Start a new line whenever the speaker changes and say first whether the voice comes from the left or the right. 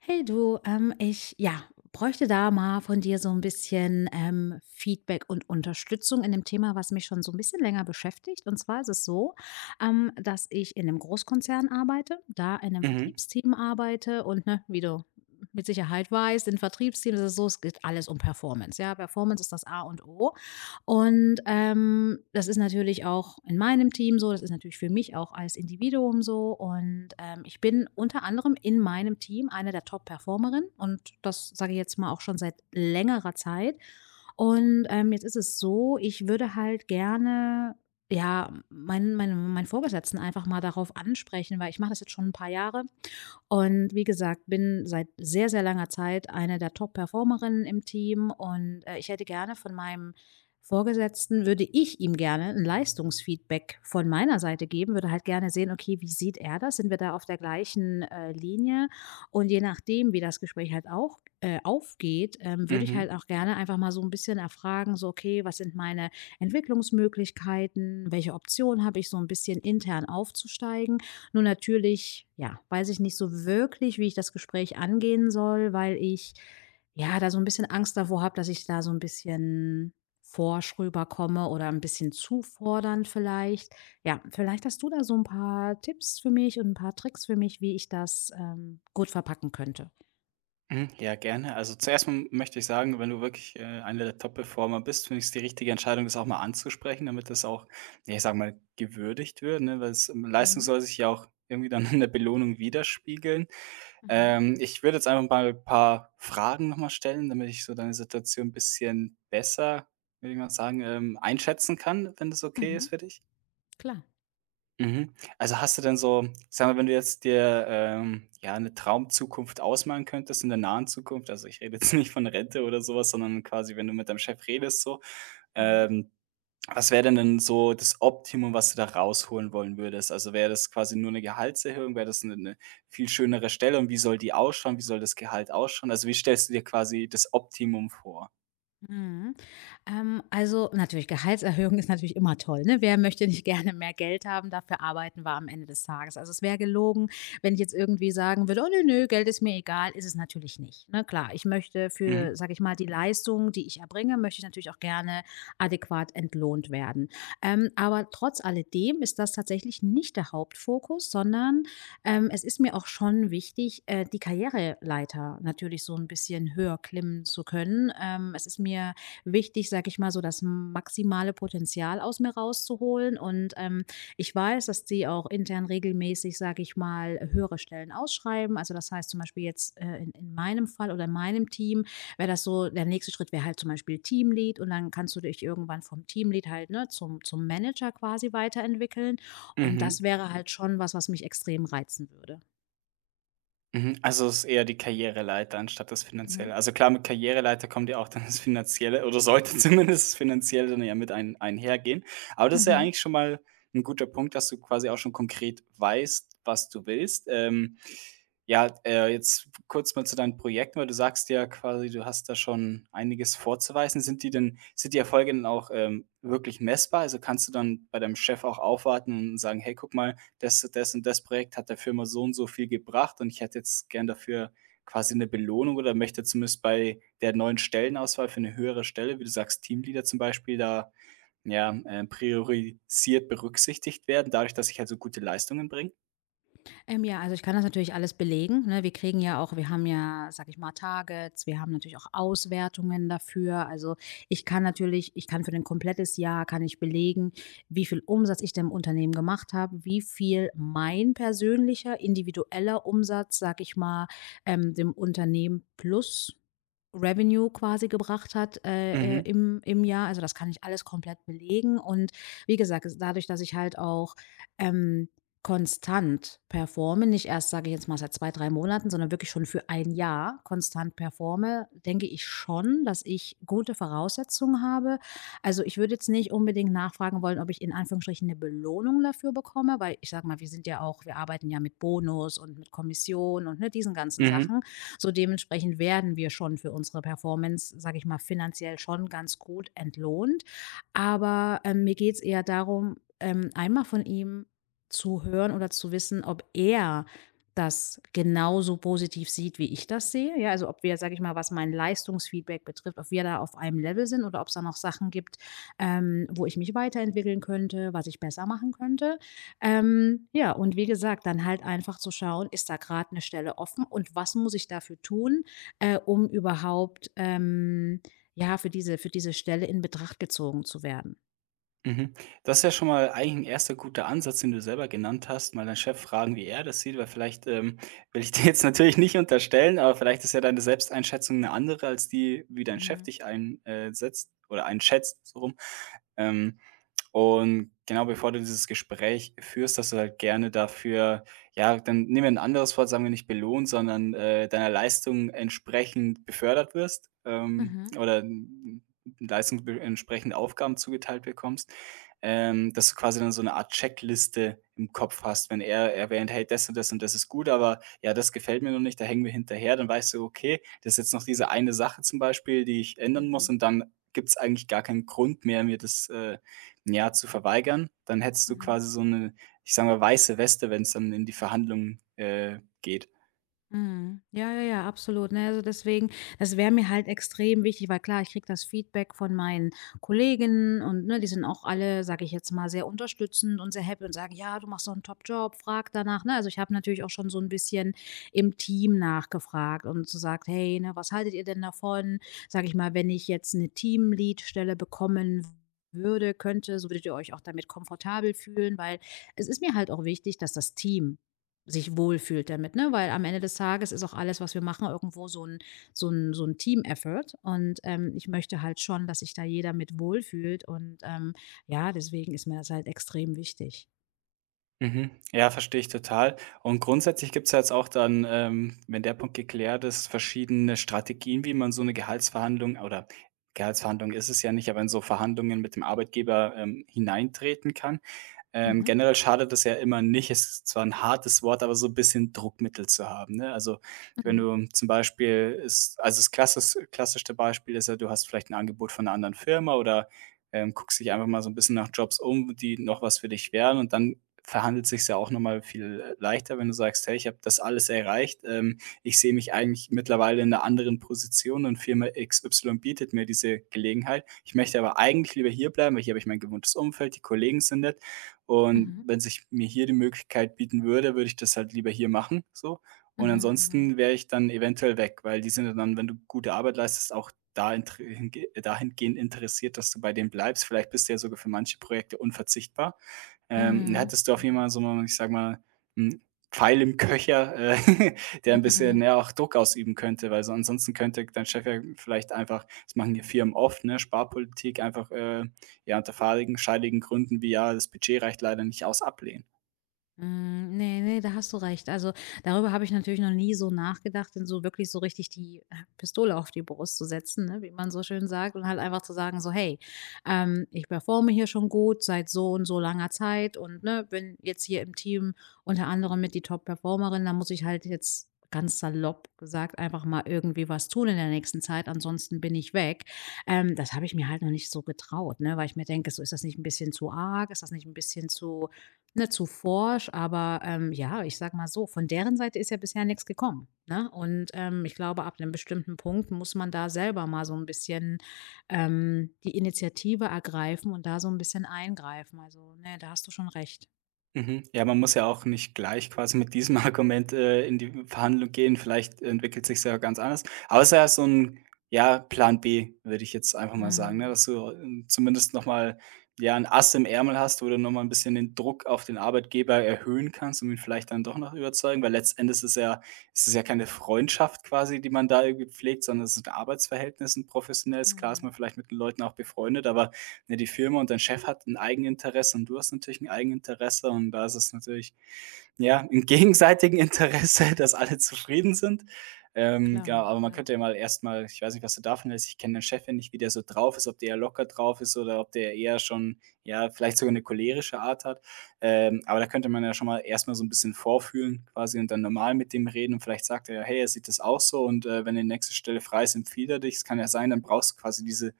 left: Hey du, bräuchte da mal von dir so ein bisschen, Feedback und Unterstützung in dem Thema, was mich schon so ein bisschen länger beschäftigt. Und zwar ist es so, dass ich in einem Großkonzern arbeite, da in 'nem
right: Mhm,
left: Vertriebsteam arbeite und, ne, wie du mit Sicherheit weißt, in Vertriebsteams ist es so, es geht alles um Performance, ja? Performance ist das A und O. Und, das ist natürlich auch in meinem Team so, das ist natürlich für mich auch als Individuum so und, ich bin unter anderem in meinem Team eine der Top-Performerinnen und das sage ich jetzt mal auch schon seit längerer Zeit. Und, jetzt ist es so, ich würde halt gerne, ja, meinen Vorgesetzten einfach mal darauf ansprechen, weil ich mache das jetzt schon ein paar Jahre. Und wie gesagt, bin seit sehr, sehr langer Zeit eine der Top-Performerinnen im Team und, ich hätte gerne von meinem Vorgesetzten würde ich ihm gerne ein Leistungsfeedback von meiner Seite geben, würde halt gerne sehen, okay, wie sieht er das? Sind wir da auf der gleichen, Linie? Und je nachdem, wie das Gespräch halt auch, aufgeht, würde ich
right: mhm,
left: halt auch gerne einfach mal so ein bisschen erfragen, so: „Okay, was sind meine Entwicklungsmöglichkeiten? Welche Option habe ich, so ein bisschen intern aufzusteigen?“ Nur natürlich, ja, weiß ich nicht so wirklich, wie ich das Gespräch angehen soll, weil ich, ja, da so ein bisschen Angst davor habe, dass ich da so ein bisschen forsch rüberkomme oder ein bisschen zu fordernd vielleicht. Ja, vielleicht hast du da so ein paar Tipps für mich und ein paar Tricks für mich, wie ich das, gut verpacken könnte.
right: mhm. Ja, gerne. Also zuerst mal möchte ich sagen, wenn du wirklich einer der Top-Performer bist, finde ich es die richtige Entscheidung, das auch mal anzusprechen, damit das auch, ja, ich sage mal, gewürdigt wird, ne? Weil es, Leistung
left: Mhm,
right: soll sich ja auch irgendwie dann in der Belohnung widerspiegeln.
left: mhm,
right: Ich würde jetzt einfach mal ein paar Fragen nochmal stellen, damit ich so deine Situation ein bisschen besser, würde ich mal sagen, einschätzen kann, wenn das okay ist
left: mhm,
right: für dich.
left: klar,
right: Mhm. Also, hast du denn, so sagen wir, wenn du jetzt dir, ja, eine Traumzukunft ausmalen könntest in der nahen Zukunft, also, ich rede jetzt nicht von Rente oder sowas, sondern quasi, wenn du mit deinem Chef redest so,
left: mhm.
right: ähm, was wäre denn so das Optimum, was du da rausholen wollen würdest? Also, wäre das quasi nur eine Gehaltserhöhung? Wäre das eine 'ne viel schönere Stelle und wie soll die ausschauen? Wie soll das Gehalt ausschauen? Also, wie stellst du dir quasi das Optimum vor?
left: Mhm. Also natürlich, Gehaltserhöhung ist natürlich immer toll, ne? Wer möchte nicht gerne mehr Geld haben? Dafür arbeiten wir am Ende des Tages. Also es wäre gelogen, wenn ich jetzt irgendwie sagen würde, oh nö, nö, Geld ist mir egal, ist es natürlich nicht. Ne? Klar, ich möchte für,
right: Mhm,
left: sage ich mal, die Leistung, die ich erbringe, möchte ich natürlich auch gerne adäquat entlohnt werden. Aber trotz alledem ist das tatsächlich nicht der Hauptfokus, sondern es ist mir auch schon wichtig, die Karriereleiter natürlich so ein bisschen höher klimmen zu können. Es ist mir wichtig, sage ich mal, so das maximale Potenzial aus mir rauszuholen und, ich weiß, dass die auch intern regelmäßig, sage ich mal, höhere Stellen ausschreiben. Also, das heißt zum Beispiel jetzt, in meinem Fall oder in meinem Team wäre das so der nächste Schritt wäre halt zum Beispiel Teamlead und dann kannst du dich irgendwann vom Teamlead halt, ne, zum Manager quasi weiterentwickeln. Und
right: mhm.
left: das wäre halt schon was, was mich extrem reizen würde.
right: Mhm, also es ist eher die Karriereleiter anstatt das
left: Mhm.
right: Finanzielle. Also klar, mit Karriereleiter kommt ja auch dann das Finanzielle oder sollte zumindest das Finanzielle dann ja mit ein einhergehen. Aber das ist ja
left: Mhm.
right: eigentlich schon mal ein guter Punkt, dass du quasi auch schon konkret weißt, was du willst. Ja, jetzt kurz mal zu deinen Projekten, weil du sagst ja quasi, du hast da schon einiges vorzuweisen. Sind die Erfolge denn auch, wirklich messbar? Also kannst du dann bei deinem Chef auch aufwarten und sagen: „Hey, guck mal, das und das Projekt hat der Firma so und so viel gebracht und ich hätte jetzt gern dafür quasi eine Belohnung oder möchte zumindest bei der neuen Stellenauswahl für eine höhere Stelle, wie du sagst, Teamleader zum Beispiel, da, ja, priorisiert berücksichtigt werden, dadurch, dass ich halt so gute Leistungen bringe?“
left: Ja, also ich kann das natürlich alles belegen. Ne? Wir kriegen ja auch, wir haben ja, sag ich mal, Targets, wir haben natürlich auch Auswertungen dafür. Also ich kann natürlich, ich kann für ein komplettes Jahr, kann ich belegen, wie viel Umsatz ich dem Unternehmen gemacht habe, wie viel mein persönlicher, individueller Umsatz, sag ich mal, dem Unternehmen plus Revenue quasi gebracht hat,
right: Mhm,
left: im Jahr. Also, das kann ich alles komplett belegen und wie gesagt, es dadurch, dass ich halt auch, ähm, konstant performe, nicht erst, sage ich jetzt mal, seit 2 3 Monaten, sondern wirklich schon für ein Jahr konstant performe, denke ich schon, dass ich gute Voraussetzungen habe. Also, ich würde jetzt nicht unbedingt nachfragen wollen, ob ich in Anführungsstrichen eine Belohnung dafür bekomme, weil ich sage mal, wir sind ja auch wir arbeiten ja mit Bonus und mit Kommission und, ne, diesen ganzen
right: mhm.
left: Sachen. So dementsprechend werden wir schon für unsere Performance, sage ich mal, finanziell schon ganz gut entlohnt. Aber, mir geht es eher darum, einmal von ihm zu hören oder zu wissen, ob er das genauso positiv sieht, wie ich das sehe. Ja, also ob wir, sage ich mal, was mein Leistungsfeedback betrifft, ob wir da auf einem Level sind oder ob es da noch Sachen gibt, wo ich mich weiterentwickeln könnte, was ich besser machen könnte. Ja, und wie gesagt, dann halt einfach zu schauen, ist da gerade eine Stelle offen und was muss ich dafür tun, um überhaupt, ja, für diese Stelle in Betracht gezogen zu werden?
right: Mhm. Das ist ja schon mal eigentlich ein erster guter Ansatz, den du selber genannt hast, mal deinen Chef fragen, wie er das sieht, weil vielleicht, will ich dir jetzt natürlich nicht unterstellen, aber vielleicht ist ja deine Selbsteinschätzung eine andere als die, wie dein Chef
left: Mhm.
right: dich einsetzt oder einschätzt, so rum. Ähm, und genau, bevor du dieses Gespräch führst, dass du halt gerne dafür, ja, dann nehmen wir ein anderes Wort, sagen wir nicht belohnt, sondern, deiner Leistung entsprechend befördert wirst,
left: Mhm.
right: oder n Leistung be entsprechend Aufgaben zugeteilt bekommst, dass du quasi dann so eine Art Checkliste im Kopf hast, wenn er erwähnt: „Hey, das und das und das ist gut, aber ja, das gefällt mir noch nicht, da hängen wir hinterher.“ Dann weißt du: „Okay, das ist jetzt noch diese eine Sache zum Beispiel, die ich ändern muss
left: Mhm.
right: und dann gibt es eigentlich gar keinen Grund mehr, mir das, ja, zu verweigern.“ Dann hättest du
left: Mhm.
right: quasi so eine, ich sage mal, weiße Weste, wenn es dann in die Verhandlungen, geht.
left: Mhm. Ja, ja, ja, absolut. Ne, also deswegen, das wäre mir halt extrem wichtig, weil klar, ich kriege das Feedback von meinen Kollegen und ne, die sind auch alle, sage ich jetzt mal, sehr unterstützend und sehr happy und sagen, ja, du machst so einen Top-Job, frag danach. Ne? Also ich habe natürlich auch schon so ein bisschen im Team nachgefragt und so gesagt, hey, ne, was haltet ihr denn davon? Sage ich mal, wenn ich jetzt eine Teamlead-Stelle bekommen würde, könnte, so würdet ihr euch auch damit komfortabel fühlen, weil es ist mir halt auch wichtig, dass das Team sich wohlfühlt damit, ne? Weil am Ende des Tages ist auch alles, was wir machen, irgendwo so ein Team-Effort. Und, ich möchte halt schon, dass sich da jeder mit wohlfühlt und, ja, deswegen ist mir das halt extrem wichtig.
right: Mhm. Ja, verstehe ich total. Und grundsätzlich gibt's ja jetzt auch dann, wenn der Punkt geklärt ist, verschiedene Strategien, wie man so eine Gehaltsverhandlung oder, Gehaltsverhandlung ist es ja nicht, aber in so Verhandlungen mit dem Arbeitgeber, hineintreten kann.
left: Mhm.
right: Generell schadet es ja immer nicht, es ist zwar ein hartes Wort, aber so ein bisschen Druckmittel zu haben, ne? Also, wenn
left: Mhm.
right: du zum Beispiel es, also, das klassischste Beispiel ist ja, du hast vielleicht ein Angebot von einer anderen Firma oder, guckst dich einfach mal so ein bisschen nach Jobs um, die noch was für dich wären und dann verhandelt sich's ja auch noch mal viel leichter, wenn du sagst: „Hey, ich habe das alles erreicht. Ich sehe mich eigentlich mittlerweile in einer anderen Position und Firma XY bietet mir diese Gelegenheit. Ich möchte aber eigentlich lieber hier bleiben, weil hier habe ich mein gewohntes Umfeld, die Kollegen sind nett und
left: Mhm.
right: wenn sich mir hier die Möglichkeit bieten würde, würde ich das halt lieber hier machen, so. Und
left: Mhm. Mhm.
right: ansonsten wäre ich dann eventuell weg, weil die sind ja dann, wenn du gute Arbeit leistest, auch da inter hinge dahingehend interessiert, dass du bei denen bleibst. Vielleicht bist du ja sogar für manche Projekte unverzichtbar.“
left: Mhm.
right: hattest du auf jeden
left: Mhm.
right: Fall so mal, ich sage mal, 'n Pfeil im Köcher, der ein
left: Mhm.
right: bisschen,
left: Mhm.
right: ja, auch Druck ausüben könnte, weil so ansonsten könnte dein Chef ja vielleicht einfach das machen die Firmen oft, ne, Sparpolitik einfach, ja, unter fadigen, scheidigen Gründen wie: „Ja, das Budget reicht leider nicht aus“, ablehnen.
left: Hm, ne, ne, da hast du recht. Also, darüber habe ich natürlich noch nie so nachgedacht, denn so wirklich so richtig die Pistole auf die Brust zu setzen, ne, wie man so schön sagt, und halt einfach zu sagen, so, hey, ich performe hier schon gut seit so und so langer Zeit und ne, bin jetzt hier im Team unter anderem mit die Top-Performerin, da muss ich halt jetzt ganz salopp gesagt einfach mal irgendwie was tun in der nächsten Zeit, ansonsten bin ich weg. Das habe ich mir halt noch nicht so getraut, ne, weil ich mir denke, so ist das nicht ein bisschen zu arg, ist das nicht ein bisschen zu Ne, zu forsch, aber, ja, ich sage mal so, von deren Seite ist ja bisher nichts gekommen, ne? Und, ich glaube, ab 'nem bestimmten Punkt muss man da selber mal so ein bisschen, die Initiative ergreifen und da so ein bisschen eingreifen. Also, ne, da hast du schon recht.
right: Mhm. Ja, man muss ja auch nicht gleich quasi mit diesem Argument, in die Verhandlung gehen. Vielleicht entwickelt sich's ja ganz anders. Aber ja, so ein, ja, Plan B, würde ich jetzt einfach mal sagen, ne?
left: Mhm.
right: Dass du, zumindest noch mal, ja, ein Ass im Ärmel hast, wo du noch mal 'n bisschen den Druck auf den Arbeitgeber erhöhen kannst, um ihn vielleicht dann doch noch überzeugen, weil letztendlich ist es ja ist es ist ja keine Freundschaft quasi, die man da irgendwie pflegt, sondern es ist 'n Arbeitsverhältnis, 'n professionelles. Klar ist man
left: Mhm.
right: vielleicht mit den Leuten auch befreundet, aber, ne, die Firma und dein Chef hat ein Eigeninteresse und du hast natürlich ein Eigeninteresse und da ist es natürlich, ja, im gegenseitigen Interesse, dass alle zufrieden sind. Genau,
left: Klar,
right: aber man
left: ja.
right: könnte ja mal erstmal, ich weiß nicht, was du davon hältst, ich kenne den Chef ja nicht, wie der so drauf ist, ob der eher locker drauf ist oder ob der eher schon, ja, vielleicht sogar eine cholerische Art hat. Aber da könnte man ja schon mal erstmal so ein bisschen vorfühlen quasi und dann normal mit dem reden und vielleicht sagt er ja: „Hey, er sieht das auch so und, wenn die nächste Stelle frei ist, empfiehlt er dich.“ Es kann ja sein, dann brauchst du quasi diese,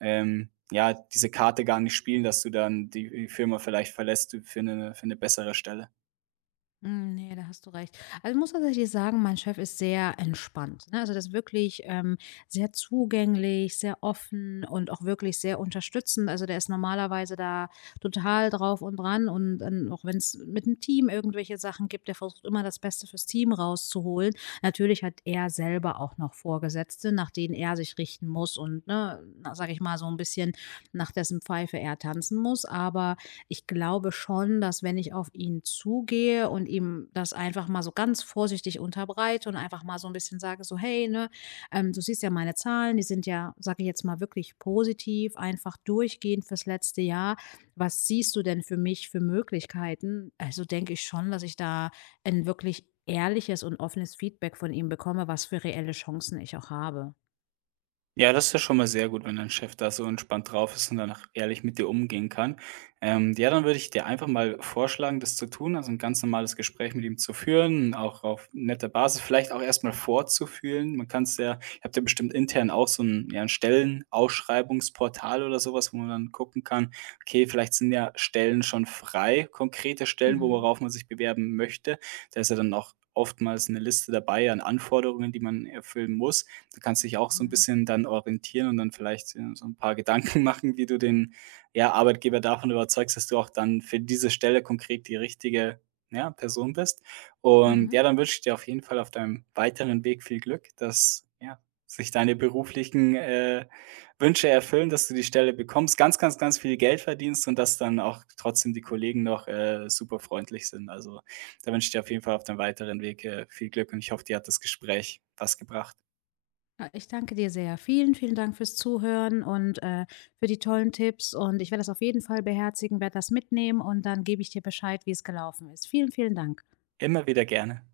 right: ja, diese Karte gar nicht spielen, dass du dann die Firma vielleicht verlässt für eine bessere Stelle.
left: Hm, ne, da hast du recht. Also, ich muss tatsächlich sagen, mein Chef ist sehr entspannt, ne? Also, das ist wirklich, sehr zugänglich, sehr offen und auch wirklich sehr unterstützend. Also, der ist normalerweise da total drauf und dran und dann, auch wenn es mit dem Team irgendwelche Sachen gibt, der versucht immer das Beste fürs Team rauszuholen. Natürlich hat er selber auch noch Vorgesetzte, nach denen er sich richten muss und, ne, sage ich mal, so ein bisschen nach dessen Pfeife er tanzen muss. Aber ich glaube schon, dass wenn ich auf ihn zugehe und ihm das einfach mal so ganz vorsichtig unterbreite und einfach mal so ein bisschen sage, so: „Hey, ne, du siehst ja meine Zahlen, die sind ja, sage ich jetzt mal, wirklich positiv, einfach durchgehend fürs letzte Jahr. Was siehst du denn für mich für Möglichkeiten?“ Also, denke ich schon, dass ich da ein wirklich ehrliches und offenes Feedback von ihm bekomme, was für reelle Chancen ich auch habe.
right: Ja, das ist ja schon mal sehr gut, wenn dein Chef da so entspannt drauf ist und dann auch ehrlich mit dir umgehen kann. Ja, dann würde ich dir einfach mal vorschlagen, das zu tun, also ein ganz normales Gespräch mit ihm zu führen, auch auf netter Basis, vielleicht auch erstmal vorzufühlen. Man kann es ja, ihr habt ja bestimmt intern auch so ein, ja, ein Stellenausschreibungsportal oder sowas, wo man dann gucken kann, okay, vielleicht sind ja Stellen schon frei, konkrete Stellen,
left: Mhm,
right: worauf man sich bewerben möchte. Da ist ja dann auch oftmals eine Liste dabei an Anforderungen, die man erfüllen muss. Du kannst dich auch so ein
left: mhm,
right: bisschen dann orientieren und dann vielleicht, ja, so ein paar Gedanken machen, wie du den, ja, Arbeitgeber davon überzeugst, dass du auch dann für diese Stelle konkret die richtige, ja, Person bist. Und
left: mhm.
right: ja, dann wünsche ich dir auf jeden Fall auf deinem weiteren Weg viel Glück, dass, ja, sich deine beruflichen, Wünsche erfüllen, dass du die Stelle bekommst, ganz, ganz, ganz viel Geld verdienst und dass dann auch trotzdem die Kollegen noch, super freundlich sind. Also, da wünsche ich dir auf jeden Fall auf deinem weiteren Weg, viel Glück und ich hoffe, dir hat das Gespräch was gebracht.
left: Ah, ich danke dir sehr. Vielen, vielen Dank fürs Zuhören und für die tollen Tipps. Und ich werde das auf jeden Fall beherzigen, werde das mitnehmen und dann gebe ich dir Bescheid, wie es gelaufen ist. Vielen, vielen Dank.
right: Immer wieder gerne.